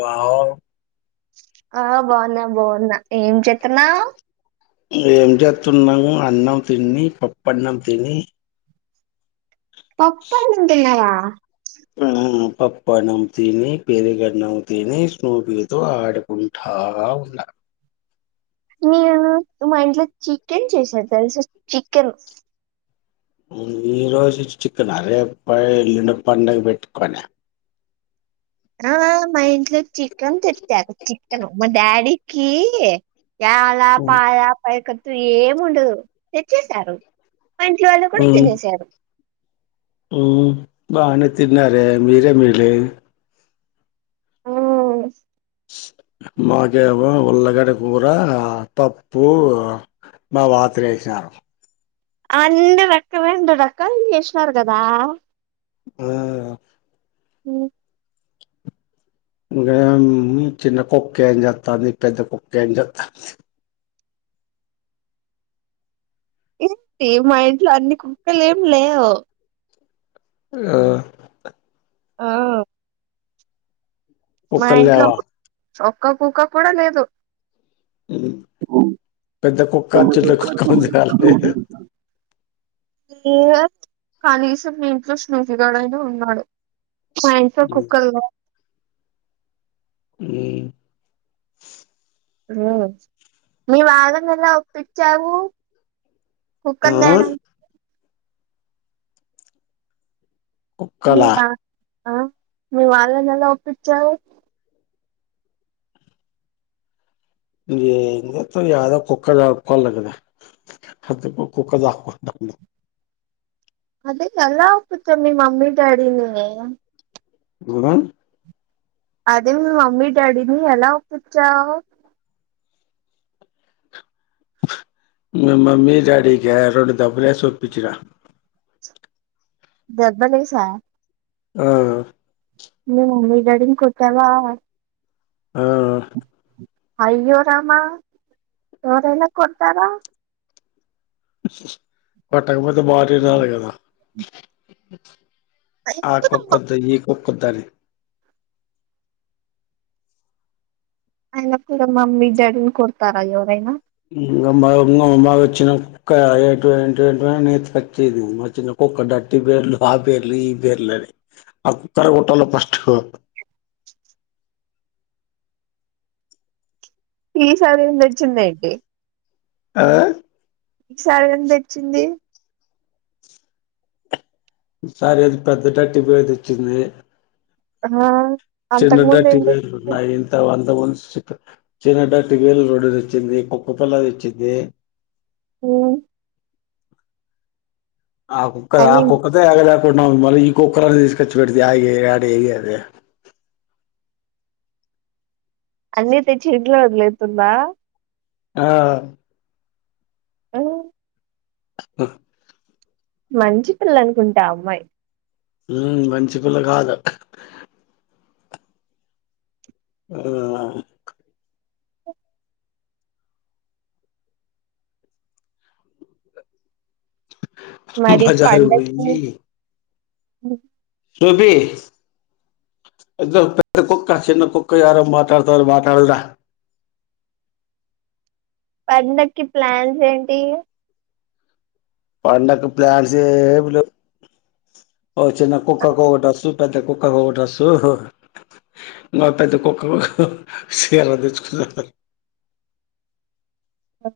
Wow ఆ బావున్నా, బావున్నా. ఏం చెత్తున్నావ్? ఏం చేస్తున్నాము అన్నం తిని పప్పు అన్నం తిని పప్పన్నం తిన్నవా ఆ ఆ పప్పు అన్నం తిని పెరుగ ఆన్నం తిని స్నూపితో ఆడుకుంటా ఉన్నా నేను మా ఇంట్లో చికెన్ చేసాను తెలుస చికెన్ ఈ రోజు చికెన్ ఆ రేపు ఎల్లుండి పండుగ పెట్టుకొని ఆ మా ఇంట్లో చికెన్ తెచ్చారు చికెన్ మా డాడీకి యాలా పాల [unintelligible] ను ఏముండదు తెచ్చసారు మంచి వాళ్ళు కూడా తినేశారు ఉ బానే తిన్నారే మిరేమేలే ఆ మాకేమో ఉల్లగడ్డ కూర పప్పు మా వాతిరేసరు అం రడెక్క రం రడెక్క చేసినారు కదా ఆ మ్ ఇంకా చిన్న కుక్కే అని చెస్తంది పెద్ద కుక్కే అని చెస్తంది ఏంటి మా ఇంట్లో అన్ని కుక్కలు ఏమి లేవు ఆ ఆ కుక్కలులేవా చోక్క కూక్క కూడా లేదు [inaudible] పెద్ద కుక్క చిన్న కుక్క ఉందిలే కనీసం ఇంట్లో స్నేజిగాడైనా ఉన్నాడు మస కుకల్ మ్ నీ వాగం ఎలా ఒప్పించావు కుక్కలు ఆ తవడానికి మీ కుక్కలా వా ఆ మీ వాళ్ళని ఎలా ఒప్పించారు తో ద కుక్క దకోగద అ కుక్క ద అదే ఎలా పచ్చం మీ మమ్మీ డాడీని గుదం అదే మీ మమ్మీ డాడీని ఎలా ఒపించావ్ మమ్మీ డాడిక యారోడ దప్పులే ఓపించిన జబ్బలేసా ఆ మ్ రిగర్డింగ్ కొత్తగా ఆ అయ్యోరమా ఎవరెలా కొడతారా వాట్టాగాపోంత బార నినా క ఆయన కూడా ఆకప్పద్తు ఈ ఒక్కదన్ అయిన కూడా మమ్మీ డాడీని కొడతారా ఎవరైనా ఇమ్మా ఇమ్మా వచ్చిన కుక్క ఏ ఏ ఏని తచ్చేది మా చిిన కుక్క ట్టి బేర్లు ఆ బేర్లు ఈ బేర్లు అని ఆ కుక్కర కుట్టలో ఫస్ట్ ఈ సారేం దెచ్చిందేంటి ఆ ఈసారి ఏం దెచ్చింది సారి అది పెద్దడటి బేర్ దెచ్చింది ఆ అంతకుముందు ఏం చిన్నడ్డట్టి బేర్లు చేస్తుంది? నా ఇంత అంత ము చినడ టివవేల రోడ్డుది వచ్చింది కుక్కపల్ల దెచ్చింది మ్ ఆ కుక్క ఆ అన్ని కుక్కతే అ మరీ కుక్క [unintelligible] తీస్కచ్చి పెడితె యాడేగేది అన్నీ తెచ్చి ఇంట్లో వదిలేస్తుందా ఆ అవు ఆ మంచి పిల్ల అనుకుంటా అమ్మాయి మ్ మంచిపిల్ల కాదు ఆ బజారు వొయ్యి ఉం రూబి పెద్ద కుక్క చిన్న కుక్క యారు మాట్లాడతారు మాటాడు ర పండక్కి ప్లాన్స్ ఏంటి పండకు ప్లాన్స్ ఏం లెవ్ ఓ చిన్న కుక్క కోటస్తు పెద్ద కు క్కకొ డ్రస్సు ఇంకా పెద్ద కుక్కకొక సీర తెచ్చుకు ఆ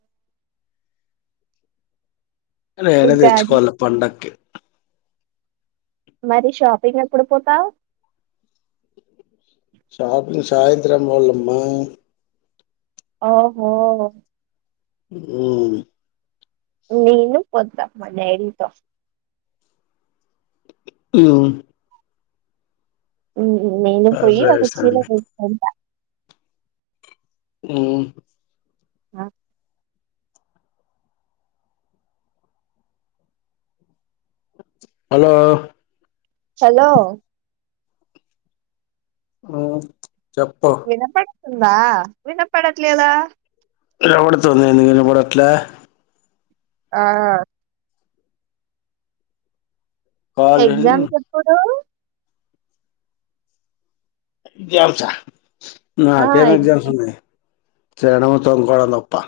నేనే ఉగాది. తెచ్చుకోవాలి పండక్కి మరి షాపింగ్ ఎప్పుడు పోతావు షాపింగ్ సాయంత్రం బోల్లమ్మా ఓహో ఉం నీను పొత్త మ డేడితో ఉం ఉం నేను పోయి సరే ఒక చీర సరే తెచ్చ్కుంట ఉం ఆ హలో హలో ఆ చెప్పు ఉందా వినప్పడట్లేదా వినపడ్తుంది ఎందుకు వినపడట్లే ఆ కాల్ ఇన్ ఎగ్జామ్స్ ఎప్పుడు [inaudible] ఆ! నాకేం ఎగ్ ఎగ్జామ్స్ ఉన్నాయి తినడం తొంగొడంతప్పా.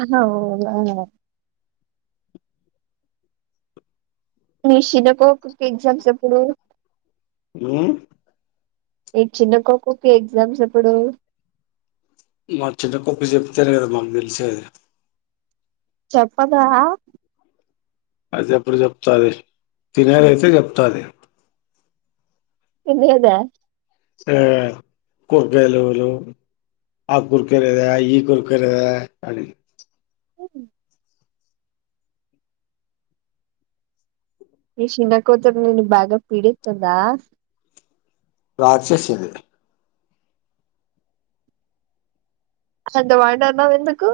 అహ ఓ... నీ చిన్నప్ క్కోక్క్ కి ఎగ్ఙమ్స్ ఎప్పుడు హ్మ్ ఈ చిన్న కోక్కుకి ఎగ్జామ్స్ ఎప్పుడు మా చిన్న కొక్కు చెప్తేనే కదా మాకు తెలిసేది. చెప్పదా అది ఎప్పుడు చెప్తది తినేదైతే చెప్తాది. తినేదా.. ఆ కుర్కయలులు ఆ కుర్కయ లేదా ఈ కుర్కయ లేదా అనెది. [inaudible] నీ చిన్నకూతురు నిన్ను బాగా పిడిీస్తుందా రాక్షసిది అంత మాటన్నవెందుకు.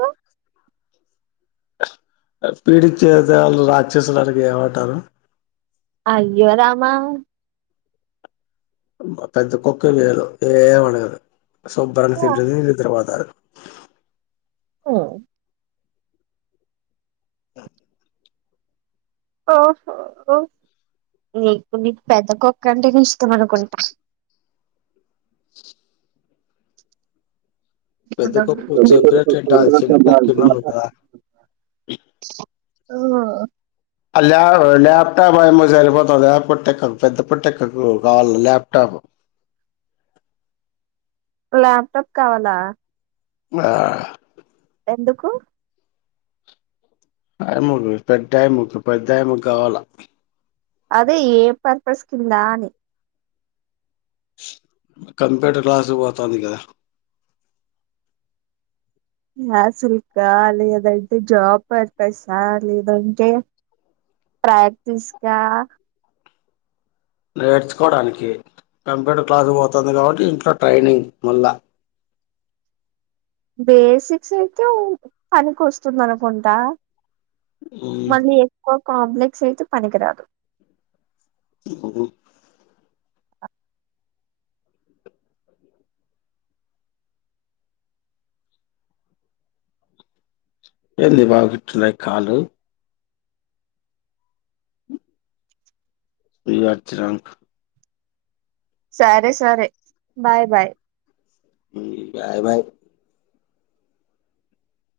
పీడిచ్చెవాళ్ళు రాక్షసులనక ఇంకెమంటారు. అయ్యో రామా! మా పెద్ద కొక్కే మేలు ఏమడగదు సుబ్బరంగా తింటది నిద్ర పోతారు హ్మ్ [inaudible] ఓహో ఓ నీకు నీ పెద్ద కుక్కంటేనే ఇష్టం అనుకుంట పెద్ద కుక్క చెప్పినట్టు వింటాది చిన్న కుక్క వినదు [inaudible] కదా అవ్వ అల్ ల్యాప్టాప్ ఏమో సరిపోతాద పోట్టెక్కకు పెద్ద పోట్టెక్కకు కావాల ల్యాప్టాప్. లాప్టాప్ కవలా ఆ... ఎందుకు [unintelligible] పెద్దమకు ముకు పెద్దముకు కావాల. అదే ఏ పర్పస్ కిందా అని కంప్యూటర్ క్లాసు పోతంది కదా క్లాసుల్కా లేదంటే జాబ్ పర్పసా లేదంటే ప్రాక్టీస్ కా నేర్చుకోవడానికి కంప్యూటర్ క్లాసు పోతంది కాబట్టి ఇంట్లో ట్రైనింగ్ మళ్ళ బేసిక్స్ అయితే ఓ పనికి వస్తుంది అనుకుంటా మళ్ళీ ఎప్ఫ కోంప్లెక్స్ అయితే పనికరాదు. హ్మ్ హ్మ్ ఎన్ని ఈ పాపకిట్లున్నాయి కాళ్ళు. వియార్ చరం. సరే సరే బాయ్ బాయ్. Bye bye